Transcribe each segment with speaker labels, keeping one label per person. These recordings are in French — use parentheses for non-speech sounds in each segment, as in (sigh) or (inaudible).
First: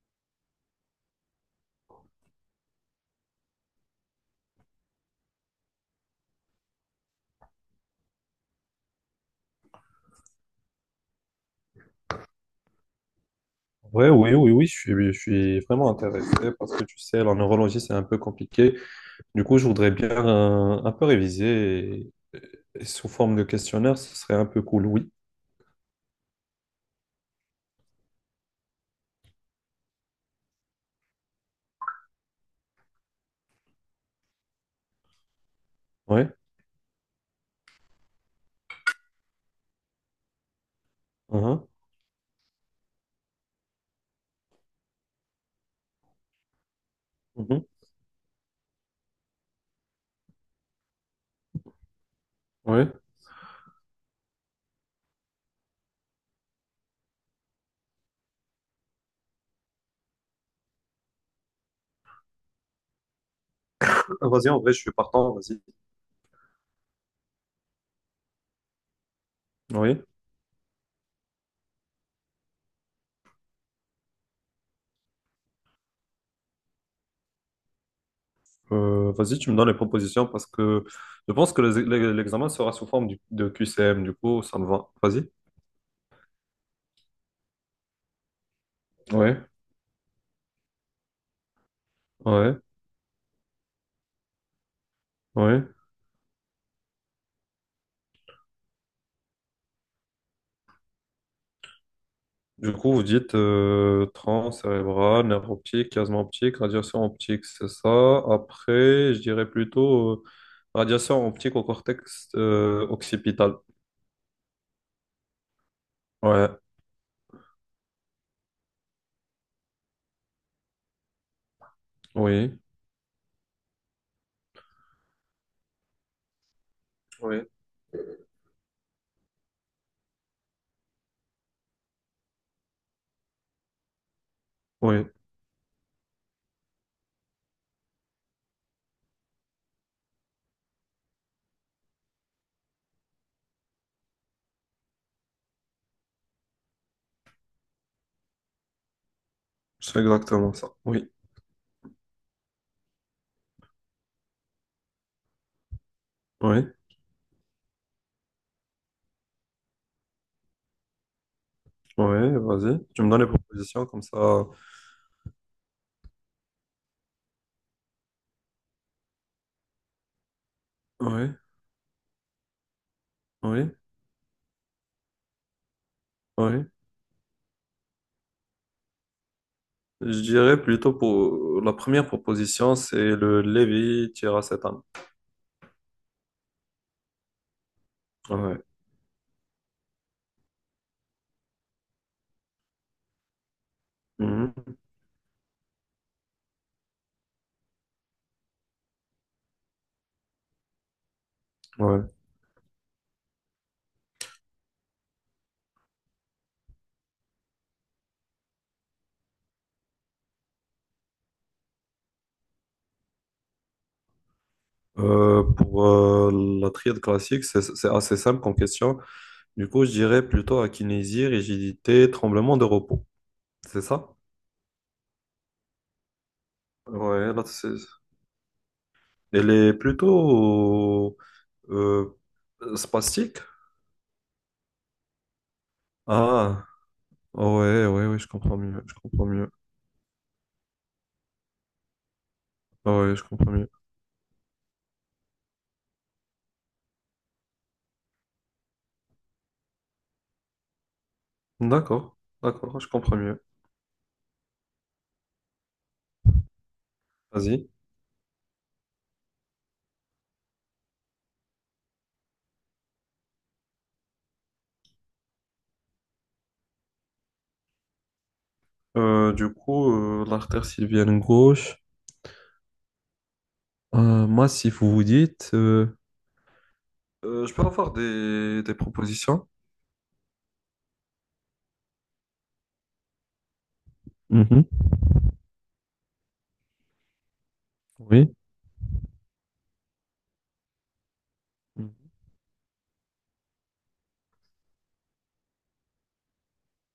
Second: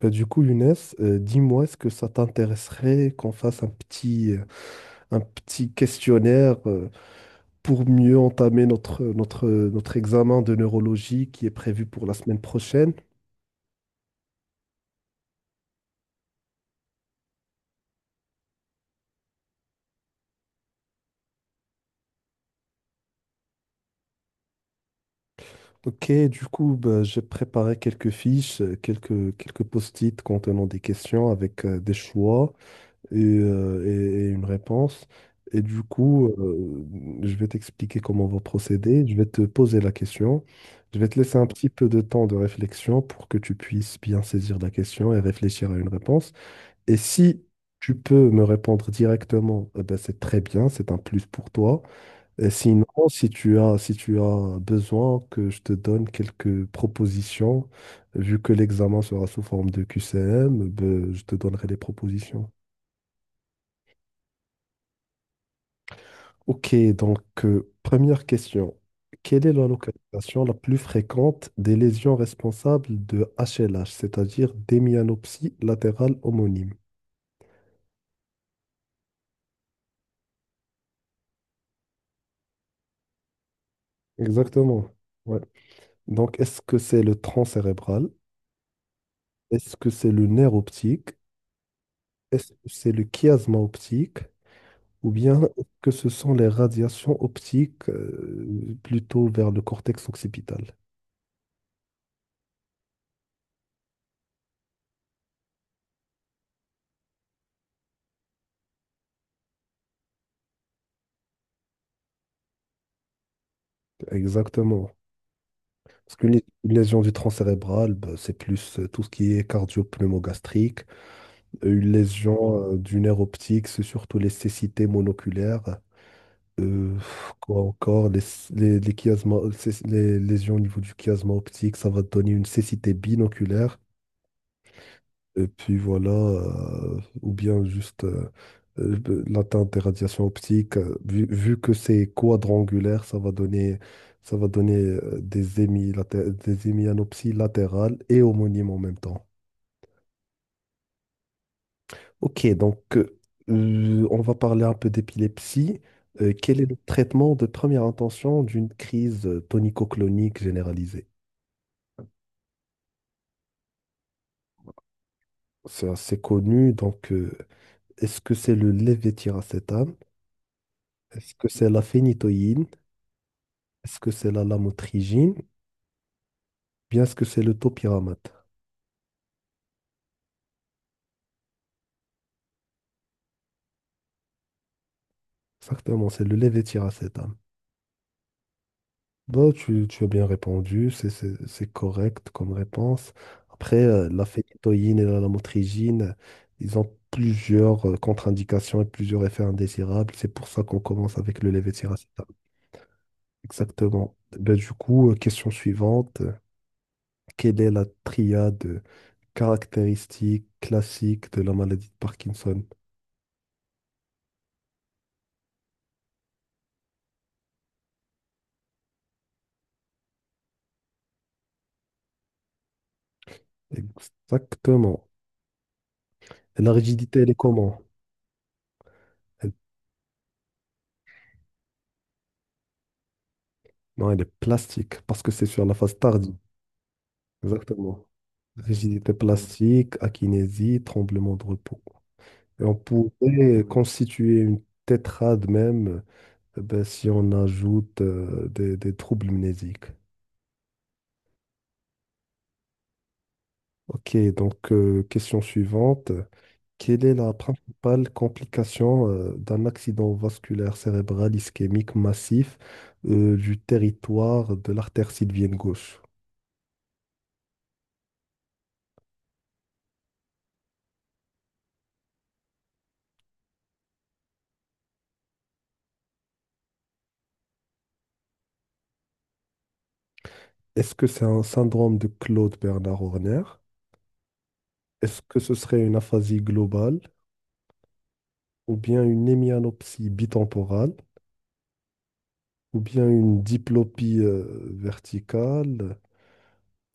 Speaker 1: Bah, du coup, Younes, dis-moi, est-ce que ça t'intéresserait qu'on fasse un petit questionnaire pour mieux entamer notre examen de neurologie qui est prévu pour la semaine prochaine?
Speaker 2: Ouais, oui, oui, oui, je suis vraiment intéressé parce que tu sais, la neurologie, c'est un peu compliqué. Du coup, je voudrais bien un peu réviser et sous forme de questionnaire, ce serait un peu cool, oui.
Speaker 1: Ok, du coup, bah, j'ai préparé quelques fiches, quelques post-it contenant des questions avec des choix. Et une réponse. Et du coup,
Speaker 2: Ouais.
Speaker 1: je vais t'expliquer comment on va procéder. Je vais te poser la question. Je vais te laisser un
Speaker 2: Mhm.
Speaker 1: petit peu de temps de réflexion pour que tu puisses bien saisir la question et réfléchir à une réponse. Et si
Speaker 2: Mhm.
Speaker 1: tu peux me répondre directement, eh ben, c'est très bien, c'est un plus pour toi. Et sinon,
Speaker 2: Ouais.
Speaker 1: si tu as besoin que je te donne quelques propositions, vu que l'examen sera sous forme de QCM, ben, je te donnerai des propositions.
Speaker 2: Vas-y, en vrai, je suis partant, vas-y.
Speaker 1: Ok, donc première question. Quelle est la
Speaker 2: Oui.
Speaker 1: localisation la plus fréquente des lésions responsables de HLH, c'est-à-dire d'hémianopsie latérale homonyme?
Speaker 2: Vas-y, tu me donnes les propositions parce que je pense que l'examen sera sous forme de QCM, du coup, ça me va.
Speaker 1: Exactement.
Speaker 2: Vas-y.
Speaker 1: Ouais. Donc, est-ce que c'est le tronc cérébral?
Speaker 2: Ouais,
Speaker 1: Est-ce que c'est le nerf optique? Est-ce
Speaker 2: ouais,
Speaker 1: que c'est le chiasma optique? Ou bien
Speaker 2: ouais.
Speaker 1: est-ce que ce sont les radiations optiques plutôt vers le cortex occipital?
Speaker 2: Du coup, vous dites tronc cérébral, nerf optique, chiasme optique, radiation optique, c'est ça. Après, je dirais plutôt radiation optique au cortex occipital.
Speaker 1: Exactement. Parce qu'une lé-
Speaker 2: Ouais,
Speaker 1: une lésion du tronc cérébral, bah, c'est plus tout ce qui est cardio-pneumogastrique. Une
Speaker 2: oui,
Speaker 1: lésion du nerf optique, c'est surtout les cécités monoculaires.
Speaker 2: oui,
Speaker 1: Quoi encore, les, chiasma- les lésions au niveau du chiasma optique, ça va te donner une cécité binoculaire.
Speaker 2: oui,
Speaker 1: Et puis voilà, ou bien juste, l'atteinte des radiations optiques, vu que c'est quadrangulaire, ça va donner des hémianopsies latérales et homonymes en même temps.
Speaker 2: c'est exactement ça. Oui,
Speaker 1: Ok, donc on va parler un peu d'épilepsie. Quel
Speaker 2: oui,
Speaker 1: est le traitement de première intention d'une crise tonico-clonique généralisée?
Speaker 2: oui, vas-y. Tu me donnes les propositions comme ça.
Speaker 1: C'est assez connu, donc est-ce que c'est le lévétiracétam?
Speaker 2: Oui,
Speaker 1: Est-ce que c'est la phénitoïne?
Speaker 2: oui,
Speaker 1: Est-ce que c'est la lamotrigine?
Speaker 2: oui.
Speaker 1: Bien, est-ce que c'est le topiramate?
Speaker 2: Je dirais plutôt pour la première proposition, c'est le lévi tiracétane.
Speaker 1: Exactement, c'est le levétiracétam.
Speaker 2: Ouais.
Speaker 1: Bah, tu as bien répondu, c'est correct comme réponse. Après, la
Speaker 2: Mhm,
Speaker 1: phénitoïne et la lamotrigine, ils ont plusieurs contre-indications et plusieurs effets indésirables. C'est pour ça qu'on commence avec le
Speaker 2: ouais.
Speaker 1: levétiracétam. Exactement. Ben du coup, question suivante. Quelle est la triade caractéristique classique de la maladie de Parkinson?
Speaker 2: Pour la triade classique, c'est assez simple comme question. Du coup, je dirais plutôt akinésie, rigidité, tremblement de repos. C'est ça?
Speaker 1: Exactement. La rigidité, elle
Speaker 2: Ouais,
Speaker 1: est
Speaker 2: là,
Speaker 1: comment?
Speaker 2: elle
Speaker 1: Elle-
Speaker 2: est plutôt euh, spastique.
Speaker 1: Non, elle est plastique, parce que c'est sur la phase tardive.
Speaker 2: Ah, ouais,
Speaker 1: Exactement.
Speaker 2: ouais, ouais, je comprends mieux, je
Speaker 1: Rigidité
Speaker 2: comprends mieux.
Speaker 1: plastique, akinésie, tremblement de repos. Et on
Speaker 2: Ah, ouais, je comprends
Speaker 1: pourrait
Speaker 2: mieux.
Speaker 1: constituer une tétrade même, ben, si on ajoute des troubles mnésiques.
Speaker 2: D'accord, d'accord, je comprends mieux.
Speaker 1: Ok, donc question suivante. Quelle est la
Speaker 2: Vas-y.
Speaker 1: principale complication d'un accident vasculaire cérébral ischémique massif du territoire de l'artère sylvienne gauche?
Speaker 2: Du coup, l'artère sylvienne gauche, massif, vous vous dites. Je peux avoir des propositions?
Speaker 1: Est-ce que c'est un syndrome de Claude Bernard Horner?
Speaker 2: Mhm.
Speaker 1: Est-ce que ce serait une aphasie globale
Speaker 2: Oui.
Speaker 1: ou bien une hémianopsie bitemporale
Speaker 2: Mhm.
Speaker 1: ou bien une diplopie verticale?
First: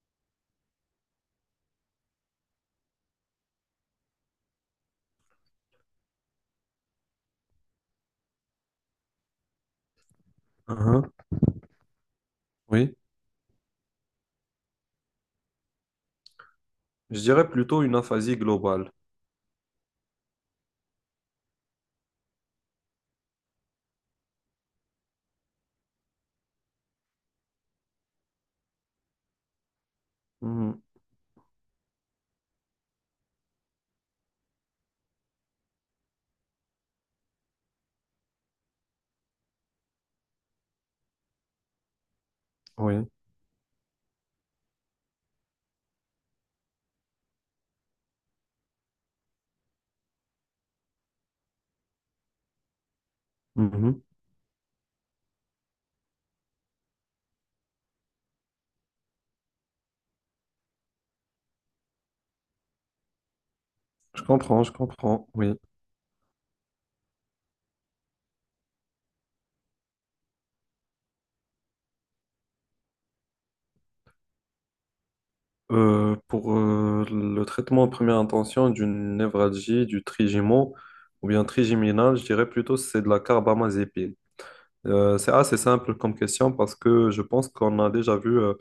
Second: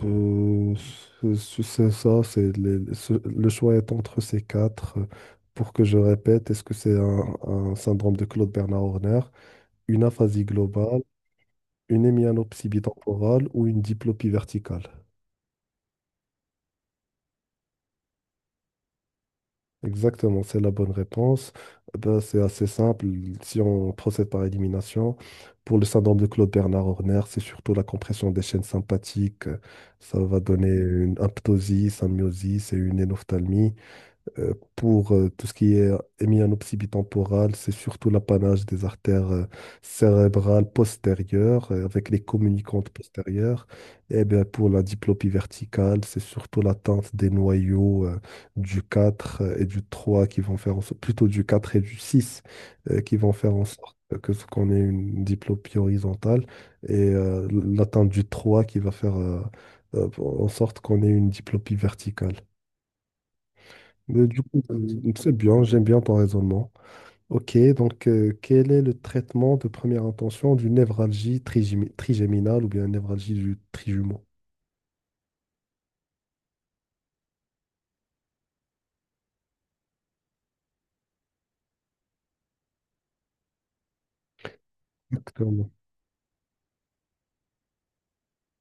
Speaker 1: Euh, c'est ça, le choix est entre ces quatre. Pour que je répète, est-ce que c'est un syndrome de Claude Bernard Horner, une aphasie globale,
Speaker 2: Mhm.
Speaker 1: une hémianopsie
Speaker 2: Oui,
Speaker 1: bitemporale ou une diplopie verticale?
Speaker 2: je dirais plutôt une aphasie globale.
Speaker 1: Exactement, c'est la bonne réponse. Eh ben, c'est assez simple. Si on procède par élimination, pour le syndrome de Claude-Bernard Horner, c'est surtout la compression des chaînes sympathiques. Ça va donner
Speaker 2: Mhm.
Speaker 1: une aptosie, symiosis et une énophtalmie. Pour tout ce qui est hémianopsie bitemporale, c'est surtout l'apanage des artères cérébrales postérieures avec les communicantes
Speaker 2: Oui,
Speaker 1: postérieures. Et bien, pour la diplopie verticale, c'est surtout l'atteinte des noyaux du 4 et du 3 qui vont faire en sorte, plutôt du 4 et du 6, qui vont faire en sorte
Speaker 2: Mhm.
Speaker 1: que ce qu'on ait une diplopie horizontale et l'atteinte du 3 qui va faire en sorte qu'on ait une diplopie verticale. Mais du coup,
Speaker 2: Je comprends,
Speaker 1: c'est
Speaker 2: oui.
Speaker 1: bien, j'aime bien ton raisonnement. Ok, donc quel est le traitement de première intention d'une névralgie trigéminale ou bien névralgie du trijumeau?
Speaker 2: Pour le traitement en première intention d'une névralgie, du trigémo ou bien trigéminal, je dirais plutôt c'est de la carbamazépine. C'est assez simple comme question parce que je pense qu'on a déjà vu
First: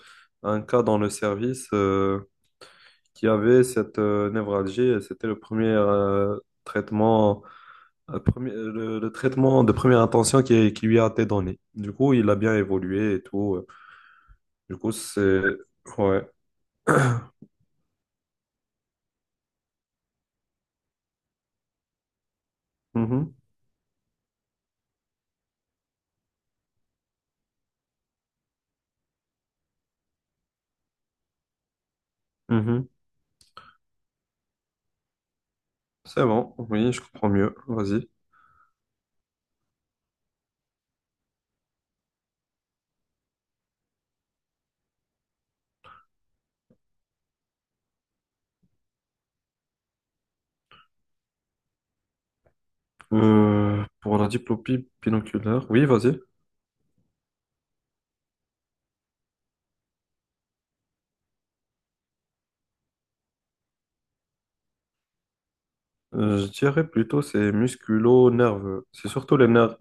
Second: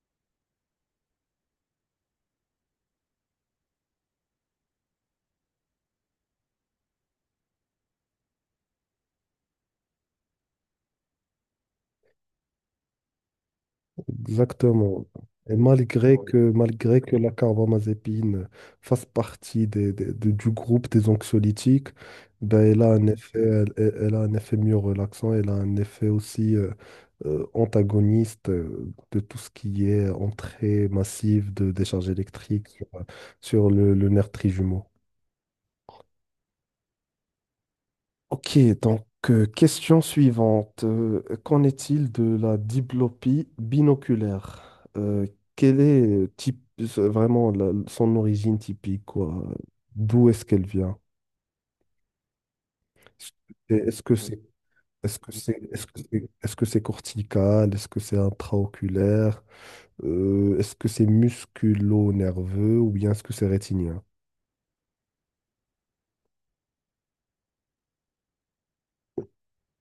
Speaker 2: un cas dans le service qui avait cette névralgie et c'était le premier traitement. Le traitement de première intention qui lui a été donné. Du coup, il a bien évolué et tout. Du coup,
Speaker 1: Exactement.
Speaker 2: c'est.
Speaker 1: Et malgré
Speaker 2: Ouais.
Speaker 1: Oui. que, malgré que la carbamazépine fasse partie du groupe des anxiolytiques, ben elle a un
Speaker 2: Mhm,
Speaker 1: effet, elle a un effet mieux relaxant, elle a un effet aussi antagoniste de tout ce qui est entrée massive de décharge électrique
Speaker 2: mhm.
Speaker 1: sur le nerf trijumeau.
Speaker 2: C'est bon, oui, je comprends mieux. Vas-y.
Speaker 1: Ok, donc question suivante. Qu'en est-il de la diplopie binoculaire? Quelle est vraiment son origine typique, quoi? D'où est-ce qu'elle vient? Et Est-ce que
Speaker 2: Pour la
Speaker 1: c'est
Speaker 2: diplopie binoculaire,
Speaker 1: est-ce
Speaker 2: oui,
Speaker 1: que
Speaker 2: vas-y.
Speaker 1: c'est est-ce que c'est cortical? Est-ce que c'est intraoculaire? Est-ce que c'est musculo-nerveux ou bien est-ce que c'est rétinien?
Speaker 2: Je dirais plutôt c'est musculo-nerveux. C'est surtout les nerfs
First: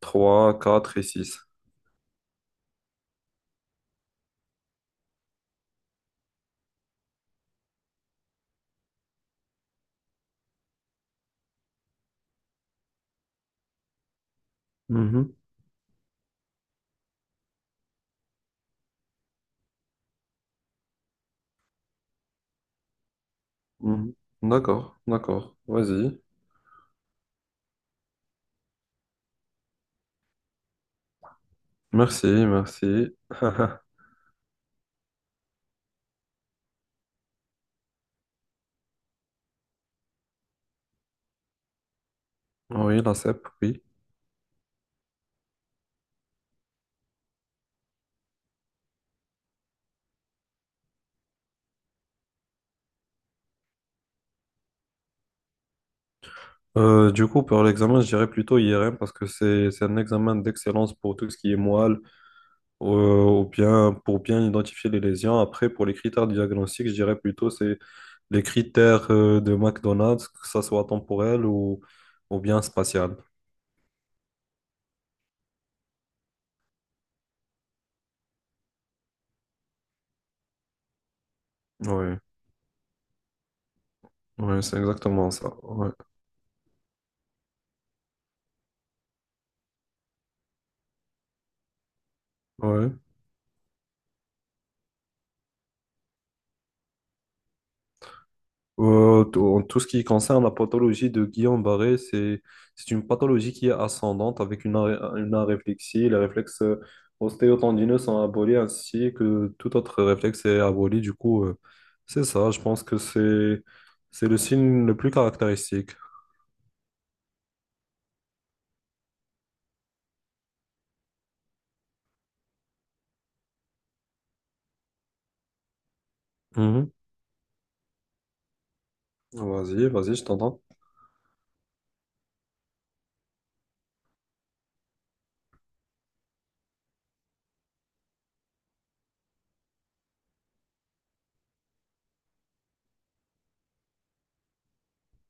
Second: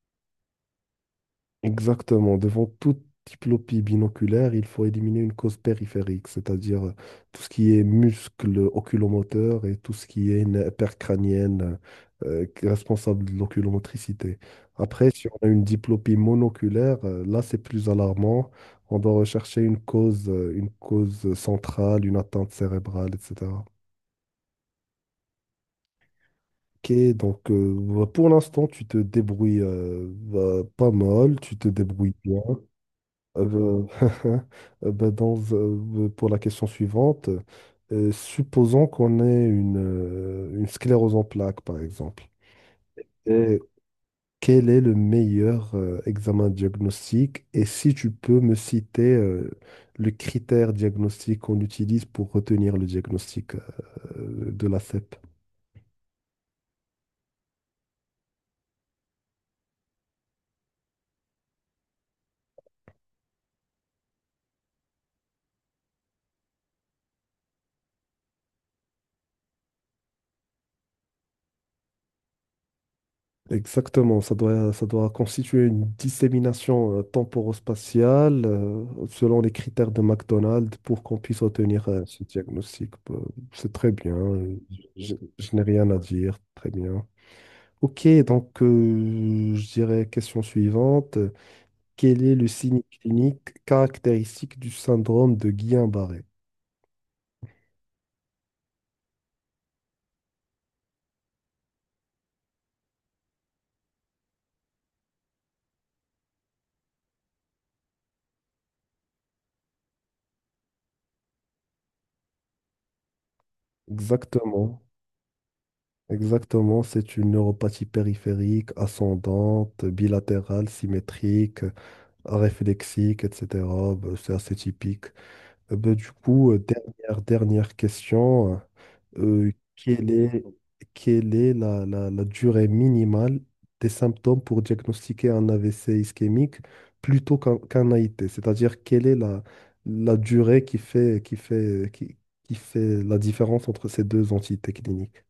Speaker 2: trois, quatre et six.
Speaker 1: Exactement. Devant toute diplopie binoculaire, il faut éliminer une cause périphérique, c'est-à-dire tout ce qui est muscle oculomoteur et tout ce qui est nerf percrânienne qui est responsable de l'oculomotricité. Après, si
Speaker 2: Mhm,
Speaker 1: on a une diplopie monoculaire, là, c'est plus alarmant. On doit rechercher une cause centrale, une atteinte cérébrale, etc.
Speaker 2: mhm. D'accord, d'accord. Vas-y.
Speaker 1: Ok, donc bah, pour l'instant, tu te débrouilles bah, pas mal, tu te débrouilles
Speaker 2: Merci,
Speaker 1: bien.
Speaker 2: merci.
Speaker 1: Euh,
Speaker 2: (laughs)
Speaker 1: (laughs) ben, pour la question suivante, supposons qu'on ait une sclérose en plaques, par exemple.
Speaker 2: Oui, la CEP,
Speaker 1: Et
Speaker 2: oui.
Speaker 1: quel est le meilleur examen diagnostique? Et si tu peux me citer le critère diagnostique qu'on utilise pour retenir le diagnostic, de la CEP.
Speaker 2: Du coup, pour l'examen, je dirais plutôt IRM parce que c'est un examen d'excellence pour tout ce qui est moelle, ou bien pour bien identifier les lésions. Après, pour les critères diagnostiques, je dirais plutôt c'est les critères de McDonald's, que ça soit temporel ou bien spatial.
Speaker 1: Exactement, ça doit constituer une dissémination temporospatiale selon les critères de McDonald's pour qu'on puisse obtenir
Speaker 2: Oui, ouais,
Speaker 1: ce diagnostic. Bah, c'est très bien,
Speaker 2: ouais, c'est
Speaker 1: je,
Speaker 2: exactement ça.
Speaker 1: je n'ai
Speaker 2: Ouais,
Speaker 1: rien à dire, très bien. Ok, donc je dirais question suivante. Quel est le signe
Speaker 2: ouais.
Speaker 1: clinique caractéristique du syndrome de Guillain-Barré?
Speaker 2: En tout ce qui concerne la pathologie de Guillain-Barré, c'est une pathologie qui est ascendante avec une aréflexie. Les réflexes ostéotendineux sont abolis ainsi que tout autre réflexe est aboli. Du coup, c'est ça. Je pense que c'est le
Speaker 1: Exactement,
Speaker 2: signe le plus caractéristique.
Speaker 1: exactement. C'est une neuropathie périphérique, ascendante, bilatérale, symétrique, réflexique, etc. Ben, c'est assez typique. Ben, du coup,
Speaker 2: Mhm.
Speaker 1: dernière question. Euh,
Speaker 2: Vas-y,
Speaker 1: quelle
Speaker 2: vas-y, je
Speaker 1: est,
Speaker 2: t'entends.
Speaker 1: quelle est la durée minimale des symptômes pour diagnostiquer un AVC ischémique plutôt qu'un AIT? C'est-à-dire, quelle est la durée qui fait la différence entre ces deux entités cliniques?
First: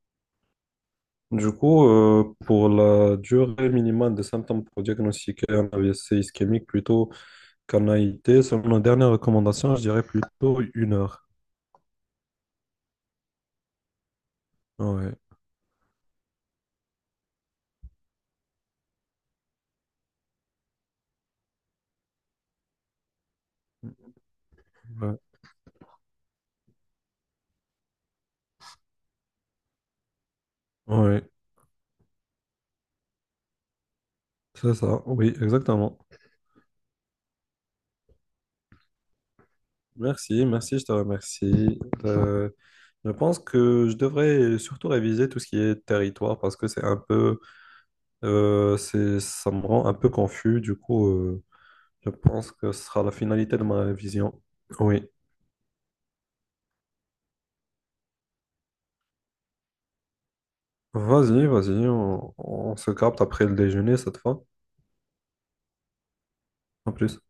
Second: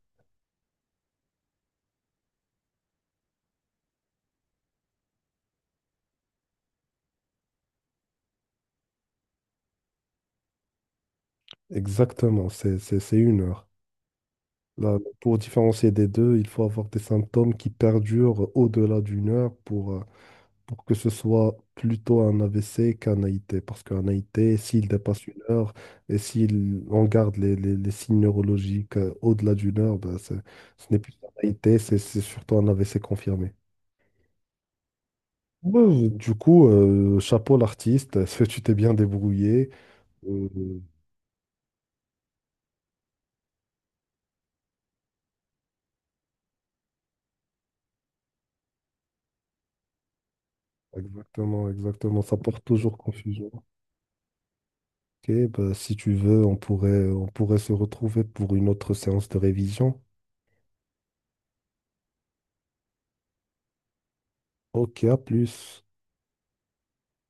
Speaker 2: Du coup, pour la durée minimale des symptômes pour diagnostiquer un AVC ischémique plutôt qu'un AIT, selon nos dernières recommandations, je dirais plutôt 1 heure.
Speaker 1: Exactement, c'est une heure. Là,
Speaker 2: Ouais.
Speaker 1: pour différencier des deux, il faut avoir des symptômes qui perdurent au-delà d'une heure pour que ce soit plutôt un AVC qu'un AIT. Parce qu'un AIT, s'il
Speaker 2: Ouais,
Speaker 1: dépasse une heure et s'il on garde les signes neurologiques au-delà d'une heure, ben, ce n'est plus un
Speaker 2: ouais,
Speaker 1: AIT, c'est surtout un AVC confirmé.
Speaker 2: c'est ça, oui, exactement.
Speaker 1: Ouais, du coup, chapeau l'artiste, (laughs) parce que tu t'es bien débrouillé.
Speaker 2: Merci,
Speaker 1: Euh,
Speaker 2: merci, je te remercie. Euh, je pense que je devrais surtout réviser tout ce qui est territoire parce que c'est un peu, ça me rend un peu confus. Du coup,
Speaker 1: Exactement,
Speaker 2: je
Speaker 1: exactement, ça
Speaker 2: pense
Speaker 1: porte
Speaker 2: que ce
Speaker 1: toujours
Speaker 2: sera la
Speaker 1: confusion.
Speaker 2: finalité de ma révision. Oui,
Speaker 1: Ok, bah si tu veux, on pourrait se retrouver pour une autre séance de révision.
Speaker 2: vas-y, vas-y, on se capte après le déjeuner cette fois.
Speaker 1: Ok, à plus.
Speaker 2: En plus.